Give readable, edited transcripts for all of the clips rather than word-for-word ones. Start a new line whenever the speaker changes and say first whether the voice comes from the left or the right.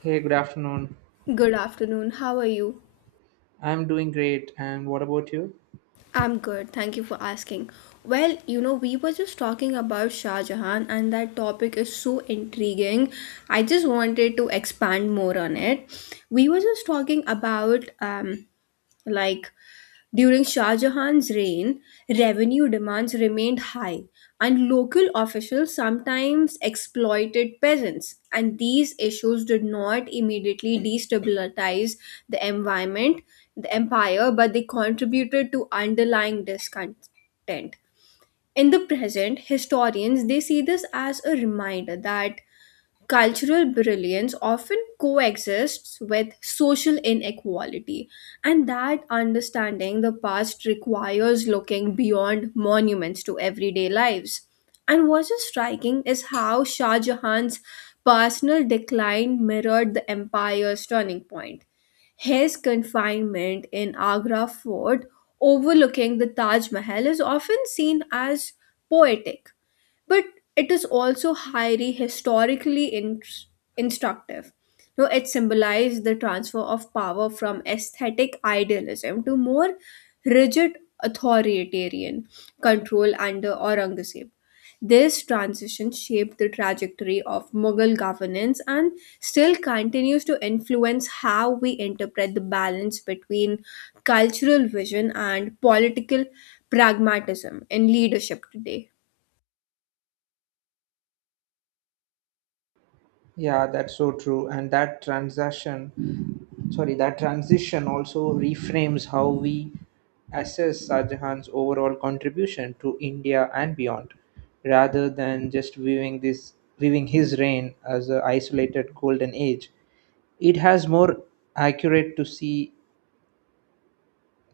right: Hey, good afternoon.
left: Good afternoon. How are you?
right: I'm doing great. And what about you?
left: I'm good. Thank you for asking. Well, you know, we were just talking about Shah Jahan, and that topic is so intriguing. I just wanted to expand more on it. We were just talking about like during Shah Jahan's reign, revenue demands remained high, and local officials sometimes exploited peasants. And these issues did not immediately destabilize the environment, the empire, but they contributed to underlying discontent. In the present, historians they see this as a reminder that cultural brilliance often coexists with social inequality, and that understanding the past requires looking beyond monuments to everyday lives. And what is striking is how Shah Jahan's personal decline mirrored the empire's turning point. His confinement in Agra fort overlooking the Taj Mahal is often seen as poetic, but it is also highly historically instructive. No, it symbolized the transfer of power from aesthetic idealism to more rigid authoritarian control under Aurangzeb. This transition shaped the trajectory of Mughal governance and still continues to influence how we interpret the balance between cultural vision and political pragmatism in leadership today.
right: Yeah, that's so true. And that transaction, sorry, that transition also reframes how we assess Shahjahan's overall contribution to India and beyond, rather than just viewing this viewing his reign as an isolated golden age. It has more accurate to see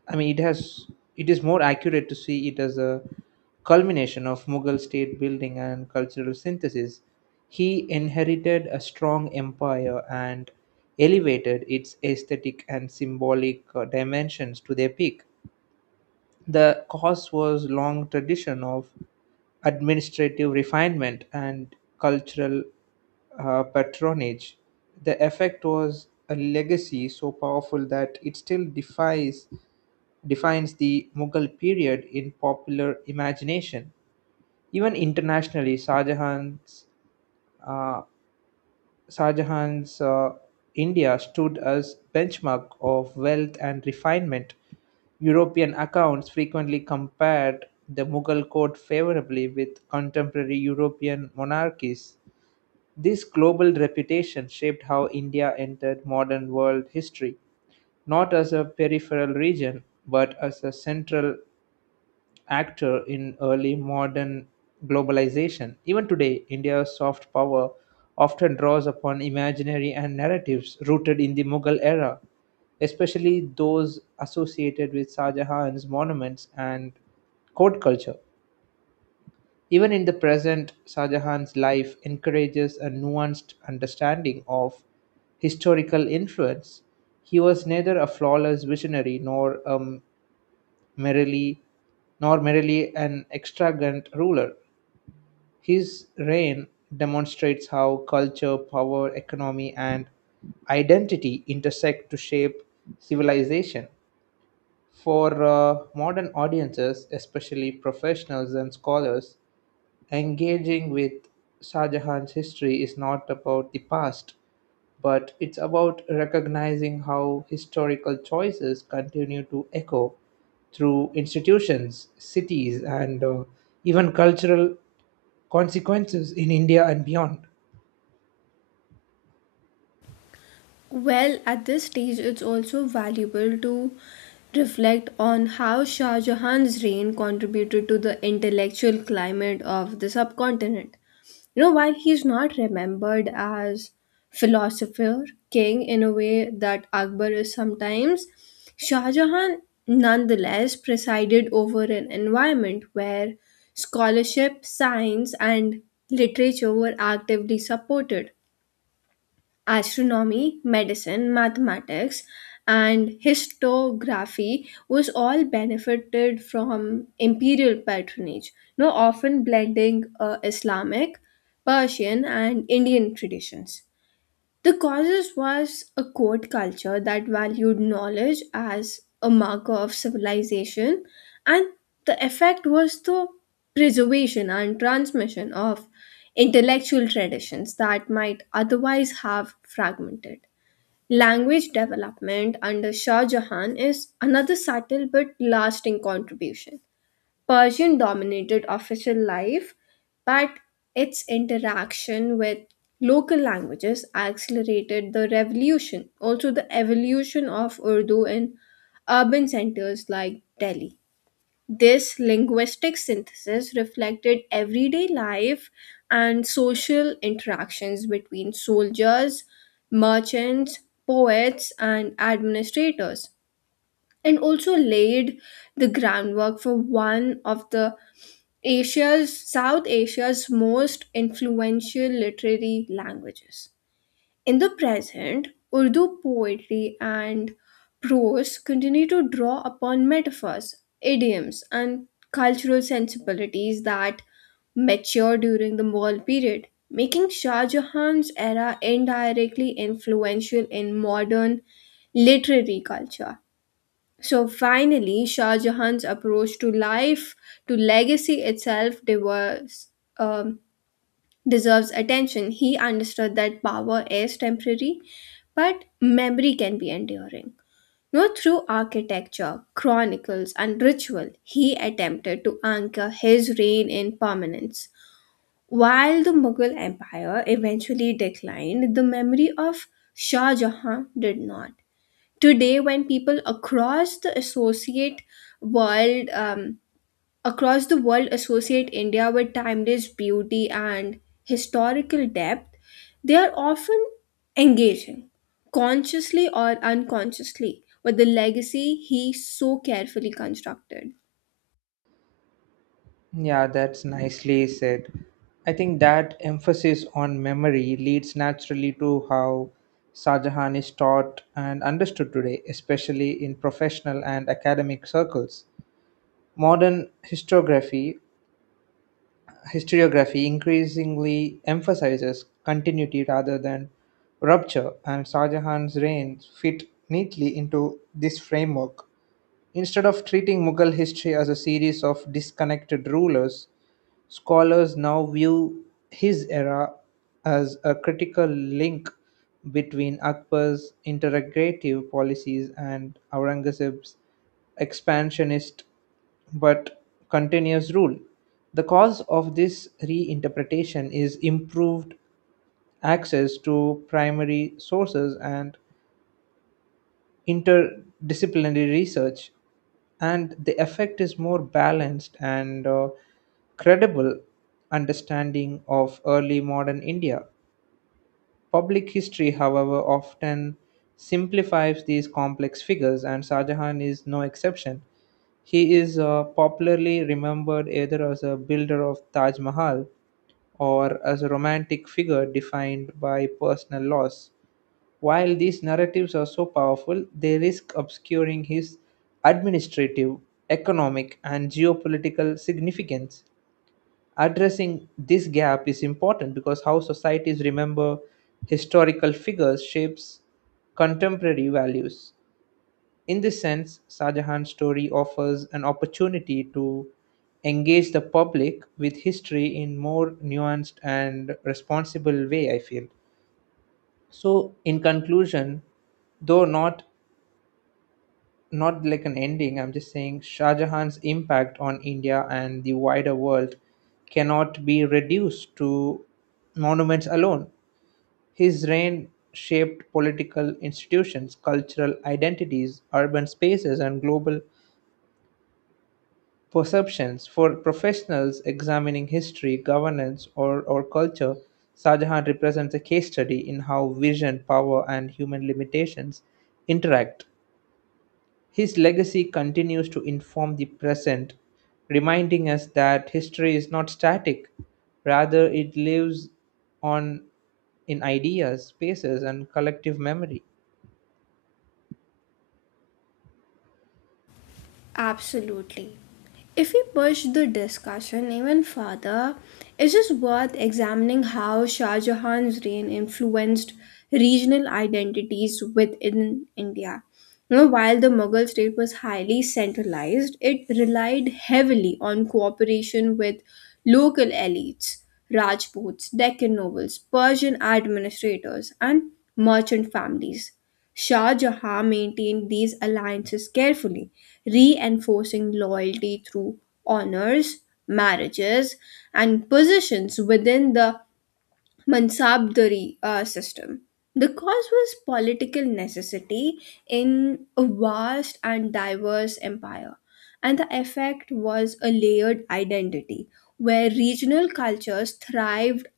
right: I mean, it has it is more accurate to see it as a culmination of Mughal state building and cultural synthesis. He inherited a strong empire and elevated its aesthetic and symbolic dimensions to their peak. The cause was long tradition of administrative refinement and cultural patronage. The effect was a legacy so powerful that it still defies defines the Mughal period in popular imagination. Even internationally, uh, Shah Jahan's India stood as benchmark of wealth and refinement. European accounts frequently compared the Mughal court favorably with contemporary European monarchies. This global reputation shaped how India entered modern world history, not as a peripheral region, but as a central actor in early modern globalization. Even today, India's soft power often draws upon imaginary and narratives rooted in the Mughal era, especially those associated with Shah Jahan's monuments and court culture. Even in the present, Shah Jahan's life encourages a nuanced understanding of historical influence. He was neither a flawless visionary merely nor merely an extravagant ruler. His reign demonstrates how culture, power, economy, and identity intersect to shape civilization. For modern audiences, especially professionals and scholars, engaging with Shah Jahan's history is not about the past but it's about recognizing how historical choices continue to echo through institutions, cities, and even cultural consequences in India and beyond.
left: Well, at this stage, it's also valuable to reflect on how Shah Jahan's reign contributed to the intellectual climate of the subcontinent. You know, while he's not remembered as philosopher, king in a way that Akbar is sometimes, Shah Jahan nonetheless presided over an environment where scholarship, science, and literature were actively supported astronomy, medicine, mathematics, and histography was all benefited from imperial patronage, you know, often blending Islamic, Persian, and Indian traditions. The causes was a court culture that valued knowledge as a marker of civilization, and the effect was the preservation and transmission of intellectual traditions that might otherwise have fragmented. Language development under Shah Jahan is another subtle but lasting contribution. Persian dominated official life, but its interaction with local languages accelerated the revolution, also the evolution of Urdu in urban centers like Delhi. This linguistic synthesis reflected everyday life and social interactions between soldiers, merchants, poets, and administrators, and also laid the groundwork for one of the Asia's South Asia's most influential literary languages. In the present, Urdu poetry and prose continue to draw upon metaphors, idioms, and cultural sensibilities that matured during the Mughal period, making Shah Jahan's era indirectly influential in modern literary culture. So finally, Shah Jahan's approach to life, to legacy itself, deserves, um, deserves attention. He understood that power is temporary, but memory can be enduring. No, through architecture, chronicles, and ritual, he attempted to anchor his reign in permanence. While the Mughal Empire eventually declined, the memory of Shah Jahan did not today when people world um, across the world associate India with timeless beauty and historical depth, they are often engaging, consciously or unconsciously, with the legacy he so carefully constructed.
right: Yeah, that's nicely said. I think that emphasis on memory leads naturally to how Shah Jahan is taught and understood today, especially in professional and academic circles. Modern historiography increasingly emphasizes continuity rather than rupture, and Shah Jahan's reign fit neatly into this framework. Instead of treating Mughal history as a series of disconnected rulers, scholars now view his era as a critical link between Akbar's integrative policies and Aurangzeb's expansionist but continuous rule. The cause of this reinterpretation is improved access to primary sources and interdisciplinary research, and the effect is more balanced and credible understanding of early modern India. Public history, however, often simplifies these complex figures, and Shah Jahan is no exception. He is popularly remembered either as a builder of Taj Mahal or as a romantic figure defined by personal loss. While these narratives are so powerful, they risk obscuring his administrative, economic, and geopolitical significance. Addressing this gap is important because how societies remember historical figures shapes contemporary values. In this sense, Shah Jahan's story offers an opportunity to engage the public with history in more nuanced and responsible way, I feel. So, in conclusion, though not like an ending, I'm just saying Shah Jahan's impact on India and the wider world cannot be reduced to monuments alone. His reign shaped political institutions, cultural identities, urban spaces and global perceptions. For professionals examining history, governance or culture, Shah Jahan represents a case study in how vision, power and human limitations interact. His legacy continues to inform the present, reminding us that history is not static, rather, it lives on in ideas, spaces, and collective memory.
left: Absolutely. If we push the discussion even further, it is worth examining how Shah Jahan's reign influenced regional identities within India. You know, while the Mughal state was highly centralized, it relied heavily on cooperation with local elites, Rajputs, Deccan nobles, Persian administrators, and merchant families. Shah Jahan maintained these alliances carefully, reinforcing loyalty through honors, marriages, and positions within the Mansabdari system. The cause was political necessity in a vast and diverse empire, and the effect was a layered identity where regional cultures thrived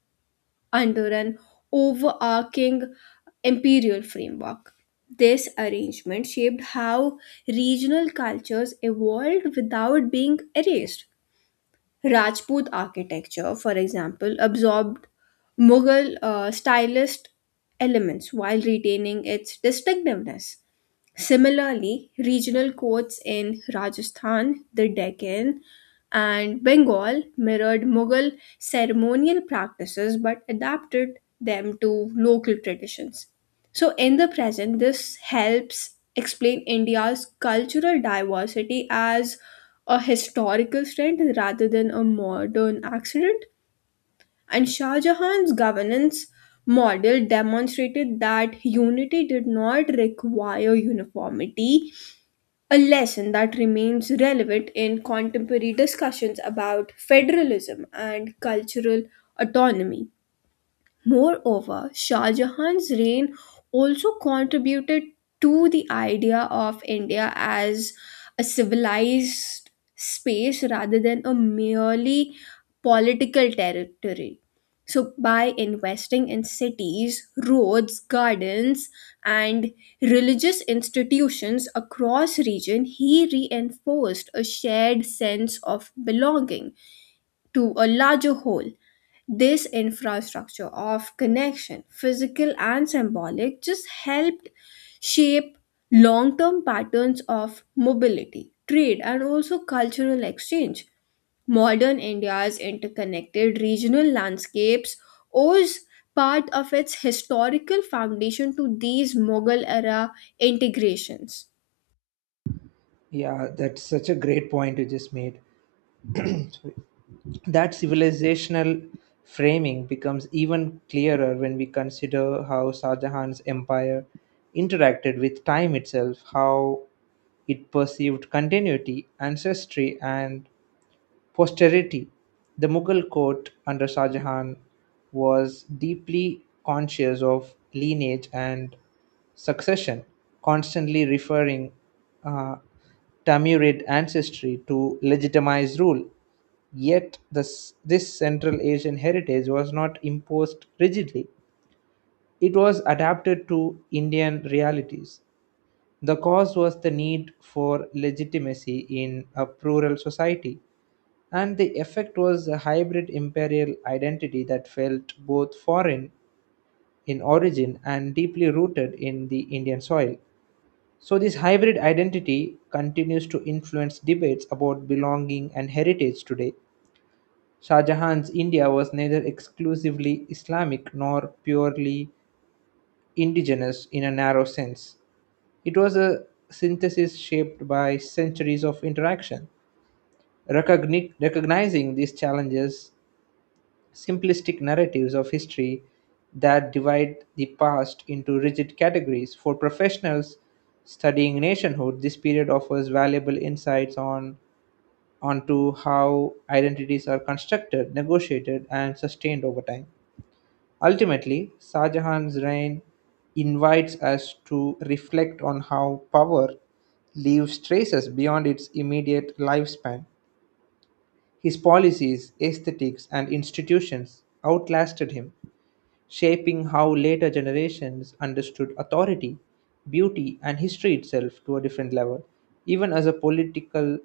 left: under an overarching imperial framework. This arrangement shaped how regional cultures evolved without being erased. Rajput architecture, for example, absorbed Mughal stylist elements while retaining its distinctiveness. Similarly, regional courts in Rajasthan, the Deccan, and Bengal mirrored Mughal ceremonial practices but adapted them to local traditions. So, in the present, this helps explain India's cultural diversity as a historical strength rather than a modern accident. And Shah Jahan's governance model demonstrated that unity did not require uniformity, a lesson that remains relevant in contemporary discussions about federalism and cultural autonomy. Moreover, Shah Jahan's reign also contributed to the idea of India as a civilized space rather than a merely political territory. So, by investing in cities, roads, gardens, and religious institutions across region, he reinforced a shared sense of belonging to a larger whole. This infrastructure of connection, physical and symbolic, just helped shape long term patterns of mobility, trade, and also cultural exchange. Modern India's interconnected regional landscapes owes part of its historical foundation to these Mughal era integrations.
right: Yeah, that's such a great point you just made. That civilizational framing becomes even clearer when we consider how Shah Jahan's empire interacted with time itself, how it perceived continuity, ancestry, and posterity. The Mughal court under Shah Jahan was deeply conscious of lineage and succession, constantly referring uh, Tamurid ancestry to legitimize rule. Yet, this Central Asian heritage was not imposed rigidly, it was adapted to Indian realities. The cause was the need for legitimacy in a plural society, and the effect was a hybrid imperial identity that felt both foreign in origin and deeply rooted in the Indian soil. So, this hybrid identity continues to influence debates about belonging and heritage today. Shah Jahan's India was neither exclusively Islamic nor purely indigenous in a narrow sense. It was a synthesis shaped by centuries of interaction. Recognizing these challenges simplistic narratives of history that divide the past into rigid categories. For professionals studying nationhood, this period offers valuable insights on onto how identities are constructed, negotiated, and sustained over time. Ultimately, Shah Jahan's reign invites us to reflect on how power leaves traces beyond its immediate lifespan. His policies, aesthetics, and institutions outlasted him, shaping how later generations understood authority, beauty, and history itself to a different level. Even as a political,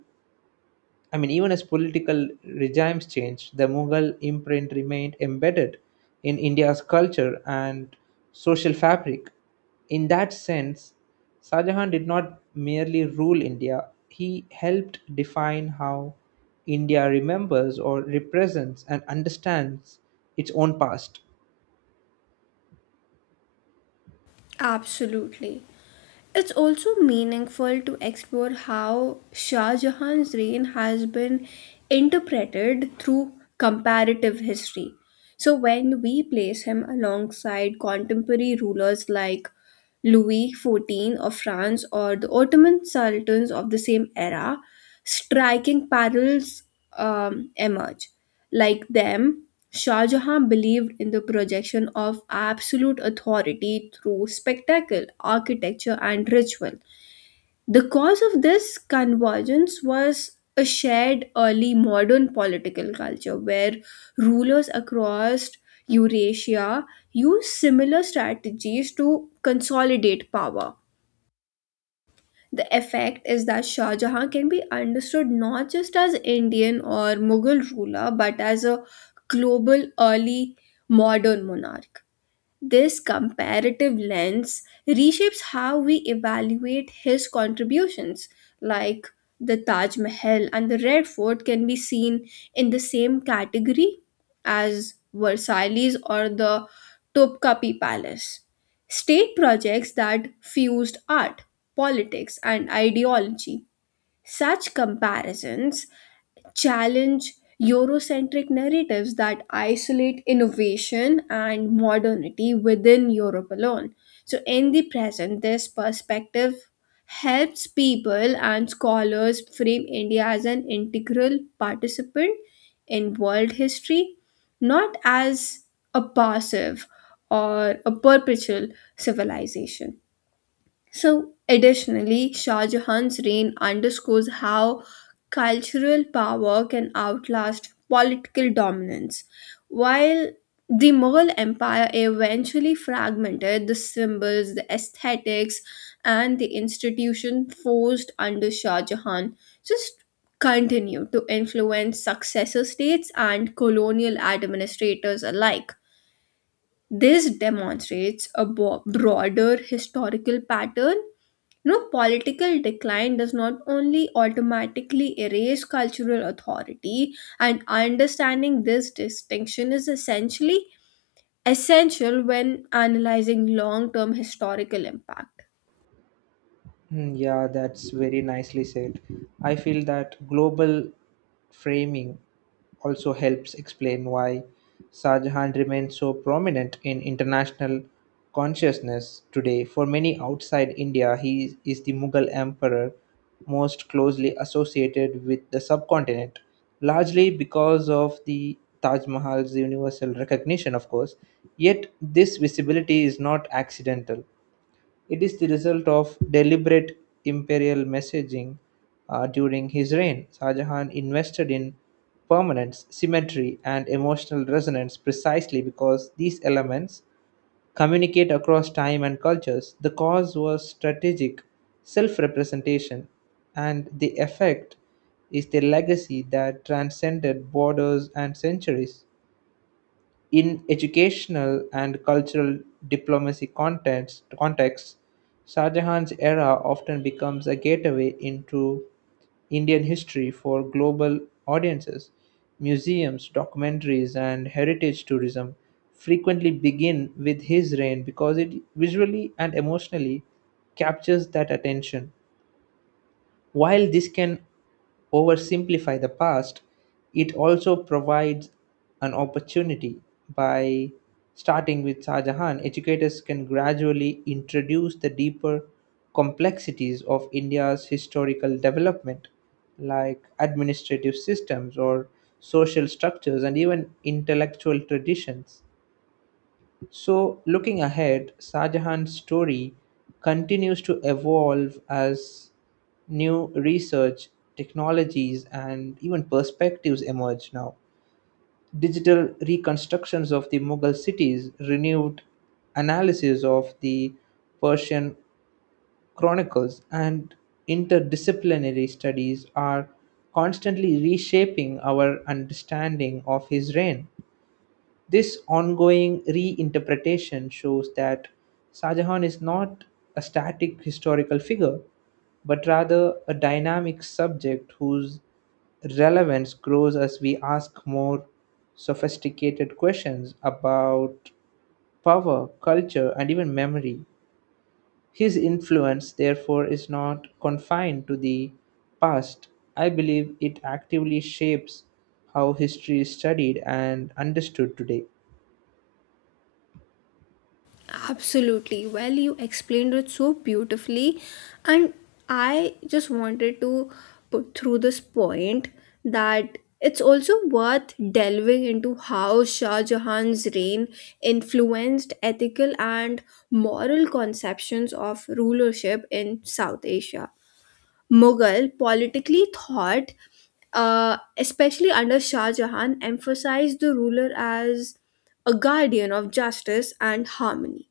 right: Even as political regimes changed, the Mughal imprint remained embedded in India's culture and social fabric. In that sense, Shah Jahan did not merely rule India, he helped define how India remembers or represents and understands its own past.
left: Absolutely. It's also meaningful to explore how Shah Jahan's reign has been interpreted through comparative history. So, when we place him alongside contemporary rulers like Louis XIV of France or the Ottoman sultans of the same era, striking parallels emerge. Like them, Shah Jahan believed in the projection of absolute authority through spectacle, architecture, and ritual. The cause of this convergence was a shared early modern political culture where rulers across Eurasia used similar strategies to consolidate power. The effect is that Shah Jahan can be understood not just as Indian or Mughal ruler but as a global early modern monarch. This comparative lens reshapes how we evaluate his contributions, like the Taj Mahal and the Red Fort can be seen in the same category as Versailles or the Topkapi Palace. State projects that fused art, politics, and ideology. Such comparisons challenge Eurocentric narratives that isolate innovation and modernity within Europe alone. So, in the present, this perspective helps people and scholars frame India as an integral participant in world history, not as a passive or a perpetual civilization. So, additionally, Shah Jahan's reign underscores how cultural power can outlast political dominance. While the Mughal Empire eventually fragmented, the symbols, the aesthetics, and the institution forced under Shah Jahan just continued to influence successor states and colonial administrators alike. This demonstrates a broader historical pattern, you know, political decline does not only automatically erase cultural authority, and understanding this distinction is essential when analyzing long term historical impact.
right: Hmm, yeah, that's very nicely said. I feel that global framing also helps explain why Shah Jahan remains so prominent in international consciousness today. For many outside India, he is the Mughal emperor most closely associated with the subcontinent, largely because of the Taj Mahal's universal recognition, of course. Yet, this visibility is not accidental. It is the result of deliberate imperial messaging. During his reign, Shah Jahan invested in permanence, symmetry, and emotional resonance precisely because these elements communicate across time and cultures. The cause was strategic self representation, and the effect is the legacy that transcended borders and centuries. In educational and cultural diplomacy contexts, Shah Jahan's era often becomes a gateway into Indian history for global audiences. Museums, documentaries, and heritage tourism frequently begin with his reign because it visually and emotionally captures that attention. While this can oversimplify the past, it also provides an opportunity. By starting with Shah Jahan, educators can gradually introduce the deeper complexities of India's historical development, like administrative systems or social structures and even intellectual traditions. So, looking ahead, Shah Jahan's story continues to evolve as new research, technologies, and even perspectives emerge now. Digital reconstructions of the Mughal cities, renewed analysis of the Persian chronicles, and interdisciplinary studies are constantly reshaping our understanding of his reign. This ongoing reinterpretation shows that Shah Jahan is not a static historical figure, but rather a dynamic subject whose relevance grows as we ask more sophisticated questions about power, culture, and even memory. His influence, therefore, is not confined to the past. I believe it actively shapes how history is studied and understood today.
left: Absolutely. Well, you explained it so beautifully. And I just wanted to put through this point that it's also worth delving into how Shah Jahan's reign influenced ethical and moral conceptions of rulership in South Asia. Mughal politically thought, especially under Shah Jahan, emphasized the ruler as a guardian of justice and harmony.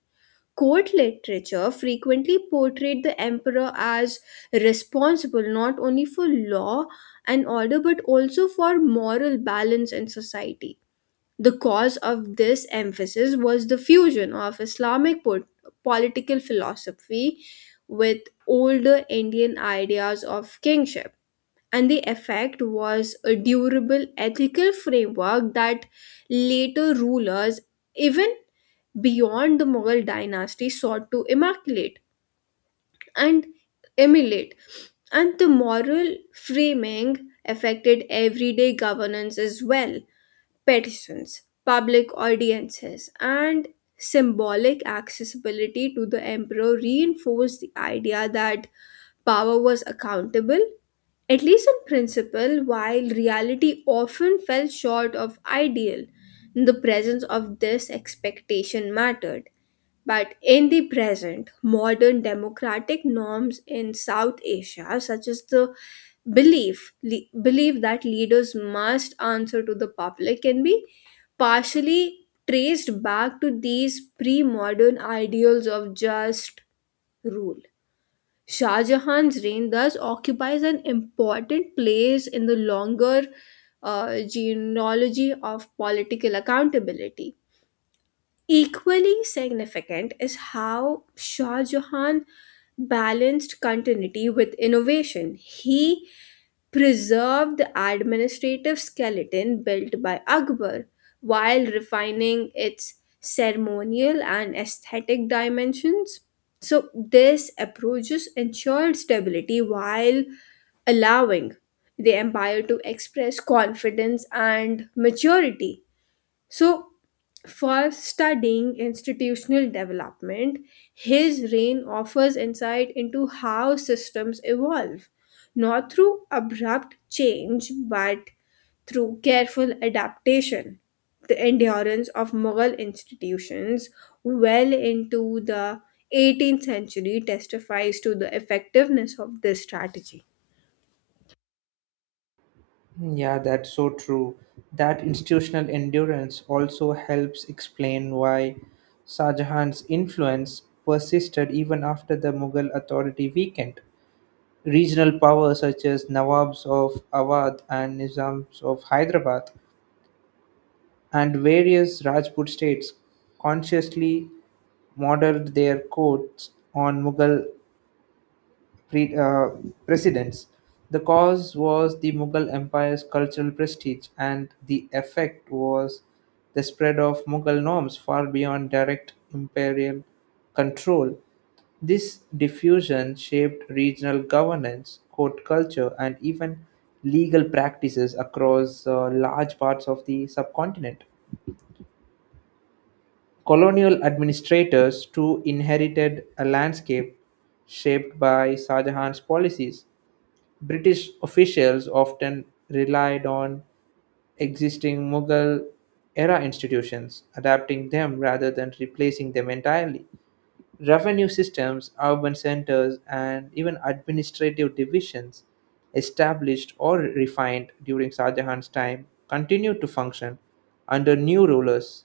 left: Court literature frequently portrayed the emperor as responsible not only for law and order but also for moral balance in society. The cause of this emphasis was the fusion of Islamic political philosophy with older Indian ideas of kingship, and the effect was a durable ethical framework that later rulers, even beyond the Mughal dynasty, sought to immaculate and emulate. And the moral framing affected everyday governance as well. Petitions, public audiences, and symbolic accessibility to the emperor reinforced the idea that power was accountable, at least in principle, while reality often fell short of ideal, the presence of this expectation mattered. But in the present, modern democratic norms in South Asia, such as the belief that leaders must answer to the public, can be partially traced back to these pre-modern ideals of just rule. Shah Jahan's reign thus occupies an important place in the longer genealogy of political accountability. Equally significant is how Shah Jahan balanced continuity with innovation. He preserved the administrative skeleton built by Akbar while refining its ceremonial and aesthetic dimensions. So, this approaches ensured stability while allowing the empire to express confidence and maturity. So, for studying institutional development, his reign offers insight into how systems evolve, not through abrupt change, but through careful adaptation. The endurance of Mughal institutions well into the 18th century testifies to the effectiveness of this strategy.
right: Yeah, that's so true. That institutional endurance also helps explain why Shah Jahan's influence persisted even after the Mughal authority weakened. Regional powers such as Nawabs of Awadh and Nizams of Hyderabad and various Rajput states consciously modeled their codes on Mughal pre- uh, precedents. The cause was the Mughal Empire's cultural prestige, and the effect was the spread of Mughal norms far beyond direct imperial control. This diffusion shaped regional governance, court culture, and even legal practices across large parts of the subcontinent. Colonial administrators too inherited a landscape shaped by Shah Jahan's policies. British officials often relied on existing Mughal-era institutions, adapting them rather than replacing them entirely. Revenue systems, urban centers, and even administrative divisions established or refined during Shah Jahan's time continued to function under new rulers.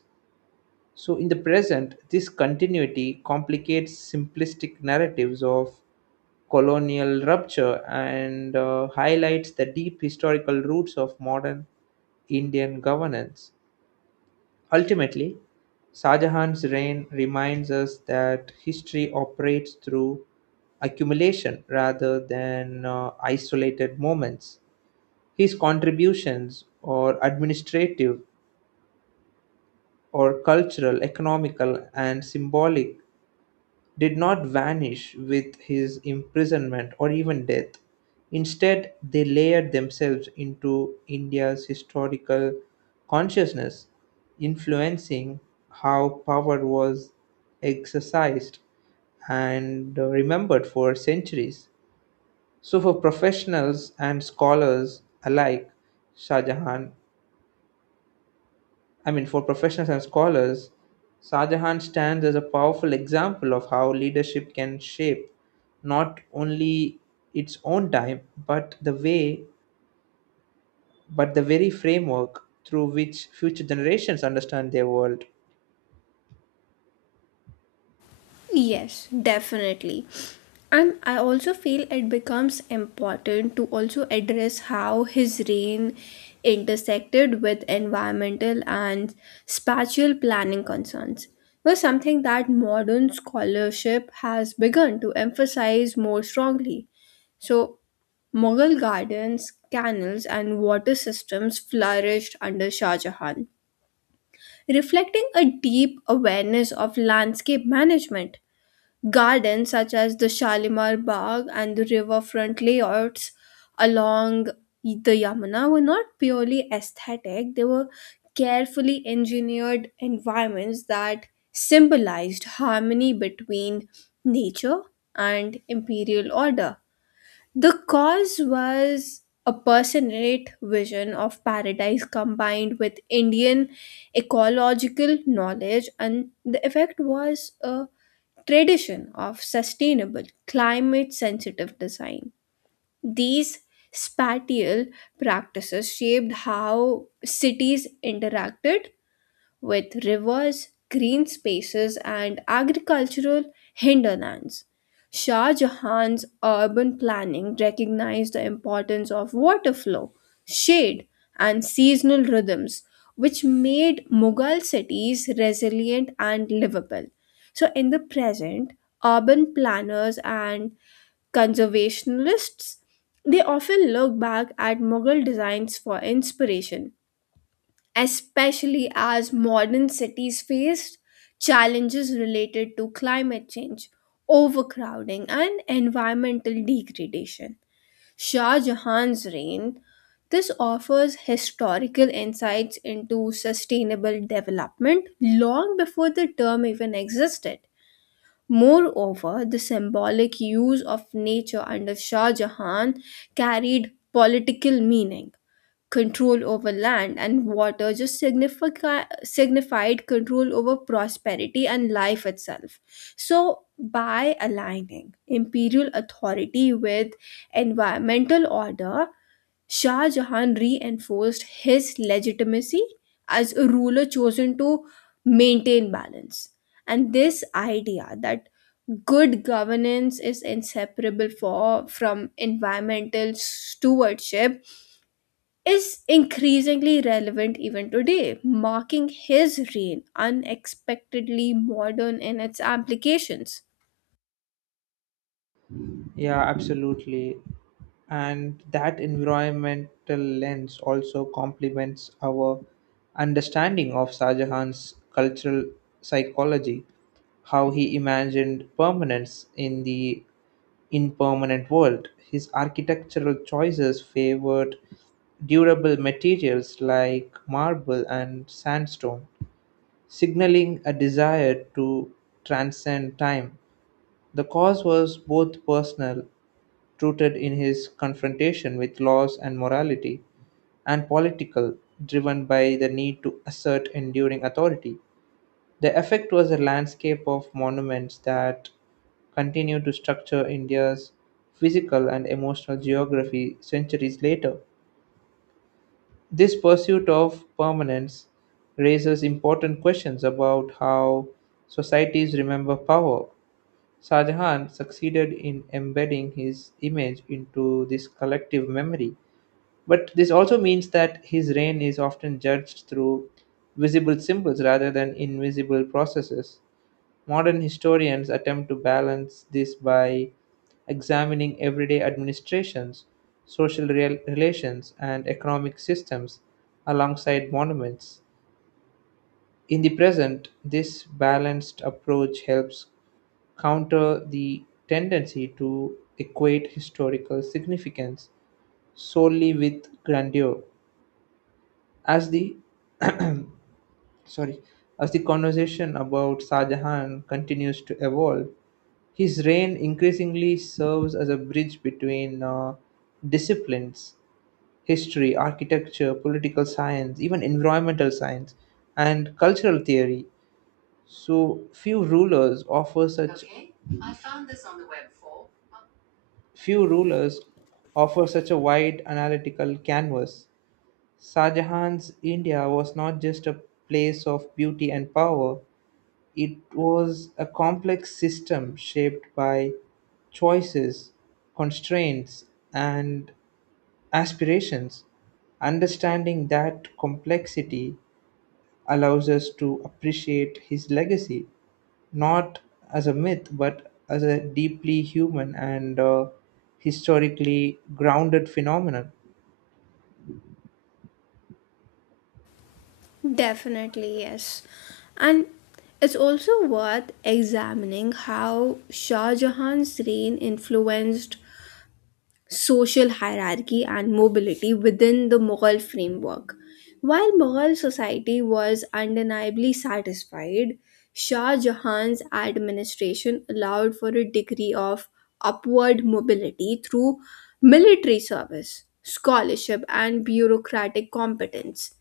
right: So, in the present, this continuity complicates simplistic narratives of colonial rupture and highlights the deep historical roots of modern Indian governance. Ultimately, Shah Jahan's reign reminds us that history operates through accumulation rather than isolated moments. His contributions, or administrative, or cultural, economical, and symbolic, did not vanish with his imprisonment or even death. Instead, they layered themselves into India's historical consciousness, influencing how power was exercised and remembered for centuries. So, for professionals and scholars alike, Shah Jahan I mean, for professionals and scholars, Shah Jahan stands as a powerful example of how leadership can shape not only its own time, but but the very framework through which future generations understand their world.
left: Yes, definitely. And I also feel it becomes important to also address how his reign intersected with environmental and spatial planning concerns, was something that modern scholarship has begun to emphasize more strongly. So, Mughal gardens, canals, and water systems flourished under Shah Jahan, reflecting a deep awareness of landscape management. Gardens such as the Shalimar Bagh and the riverfront layouts along the Yamuna were not purely aesthetic, they were carefully engineered environments that symbolized harmony between nature and imperial order. The cause was a personate vision of paradise combined with Indian ecological knowledge, and the effect was a tradition of sustainable, climate sensitive design. These spatial practices shaped how cities interacted with rivers, green spaces, and agricultural hinterlands. Shah Jahan's urban planning recognized the importance of water flow, shade, and seasonal rhythms, which made Mughal cities resilient and livable. So, in the present, urban planners and conservationists they often look back at Mughal designs for inspiration, especially as modern cities face challenges related to climate change, overcrowding, and environmental degradation. Shah Jahan's reign this offers historical insights into sustainable development long before the term even existed. Moreover, the symbolic use of nature under Shah Jahan carried political meaning, control over land and water just signified control over prosperity and life itself. So, by aligning imperial authority with environmental order, Shah Jahan reinforced his legitimacy as a ruler chosen to maintain balance. And this idea that good governance is inseparable from environmental stewardship is increasingly relevant even today, marking his reign unexpectedly modern in its applications.
right: Yeah, absolutely. And that environmental lens also complements our understanding of Shah Jahan's cultural psychology, how he imagined permanence in the Impermanent World. His architectural choices favored durable materials like marble and sandstone, signaling a desire to transcend time. The cause was both personal, rooted in his confrontation with laws and morality, and political, driven by the need to assert enduring authority. The effect was a landscape of monuments that continue to structure India's physical and emotional geography centuries later. This pursuit of permanence raises important questions about how societies remember power. Shah Jahan succeeded in embedding his image into this collective memory, but this also means that his reign is often judged through visible symbols rather than invisible processes. Modern historians attempt to balance this by examining everyday administrations, relations, and economic systems alongside monuments. In the present, this balanced approach helps counter the tendency to equate historical significance solely with grandeur. As the sorry, as the conversation about Shah Jahan continues to evolve, his reign increasingly serves as a bridge between disciplines: history, architecture, political science, even environmental science, and cultural theory. So few rulers offer such Few rulers offer such a wide analytical canvas. Shah Jahan's India was not just a place of beauty and power, it was a complex system shaped by choices, constraints, and aspirations. Understanding that complexity allows us to appreciate his legacy, not as a myth, but as a deeply human and historically grounded phenomenon.
left: Definitely, yes. And it's also worth examining how Shah Jahan's reign influenced social hierarchy and mobility within the Mughal framework. While Mughal society was undeniably satisfied, Shah Jahan's administration allowed for a degree of upward mobility through military service, scholarship, and bureaucratic competence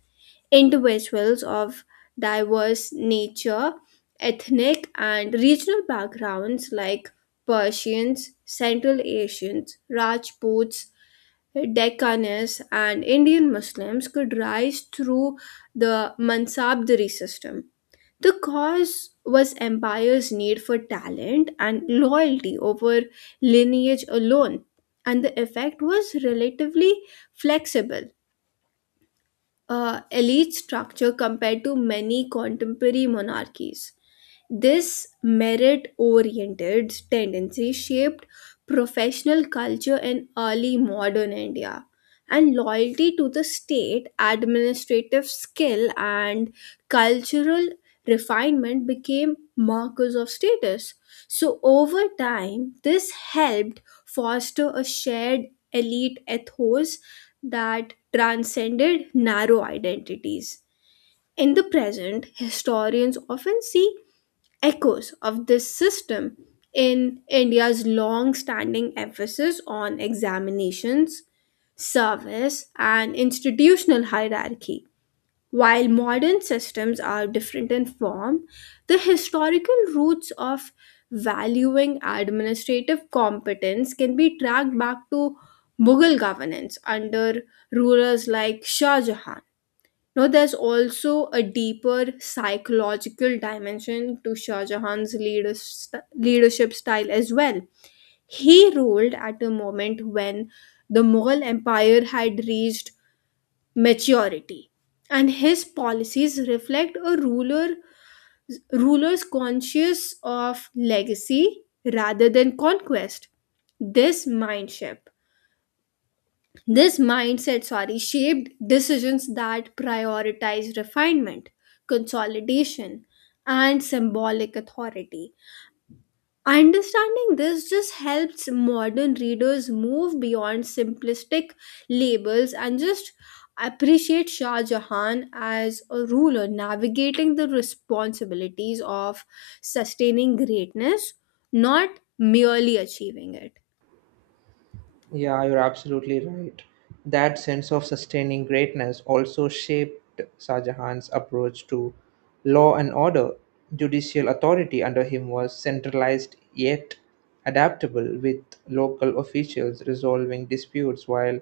left: individuals of diverse nature, ethnic, and regional backgrounds like Persians, Central Asians, Rajputs, Deccanese, and Indian Muslims could rise through the Mansabdari system. The cause was empire's need for talent and loyalty over lineage alone, and the effect was relatively flexible elite structure compared to many contemporary monarchies. This merit oriented tendency shaped professional culture in early modern India, and loyalty to the state, administrative skill, and cultural refinement became markers of status. So, over time, this helped foster a shared elite ethos that transcended narrow identities. In the present, historians often see echoes of this system in India's long standing emphasis on examinations, service, and institutional hierarchy. While modern systems are different in form, the historical roots of valuing administrative competence can be tracked back to Mughal governance under rulers like Shah Jahan. Now, there's also a deeper psychological dimension to Shah Jahan's leadership style as well. He ruled at a moment when the Mughal Empire had reached maturity and his policies reflect a ruler's conscious of legacy rather than conquest. This mindset this mindset sorry shaped decisions that prioritize refinement, consolidation, and symbolic authority. Understanding this just helps modern readers move beyond simplistic labels and just appreciate Shah Jahan as a ruler navigating the responsibilities of sustaining greatness, not merely achieving it.
right: Yeah, you're absolutely right. That sense of sustaining greatness also shaped Shah Jahan's approach to law and order. Judicial authority under him was centralized yet adaptable, with local officials resolving disputes while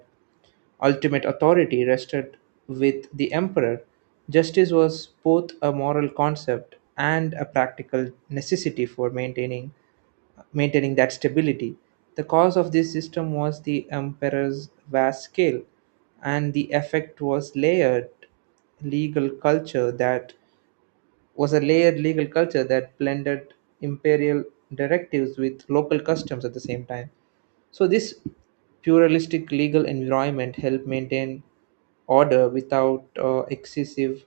right: ultimate authority rested with the emperor. Justice was both a moral concept and a practical necessity for maintaining that stability. The cause of this system was the emperor's vast scale, and the effect was layered legal culture that was a layered legal culture that blended imperial directives with local customs at the same time. So this pluralistic legal environment helped maintain order without excessive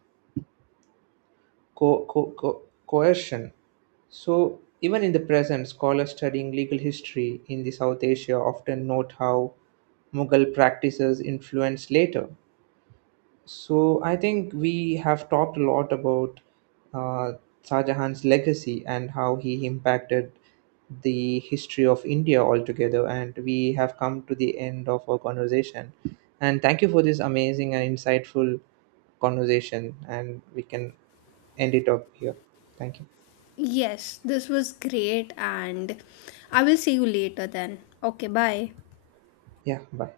right: co- co- co- coercion. So, even in the present, scholars studying legal history in the South Asia often note how Mughal practices influenced later. So, I think we have talked a lot about uh, Shah Jahan's legacy and how he impacted the history of India altogether. And we have come to the end of our conversation. And thank you for this amazing and insightful conversation. And we can end it up here. Thank you.
left: Yes, this was great, and I will see you later then. Okay, bye.
right: Yeah, bye.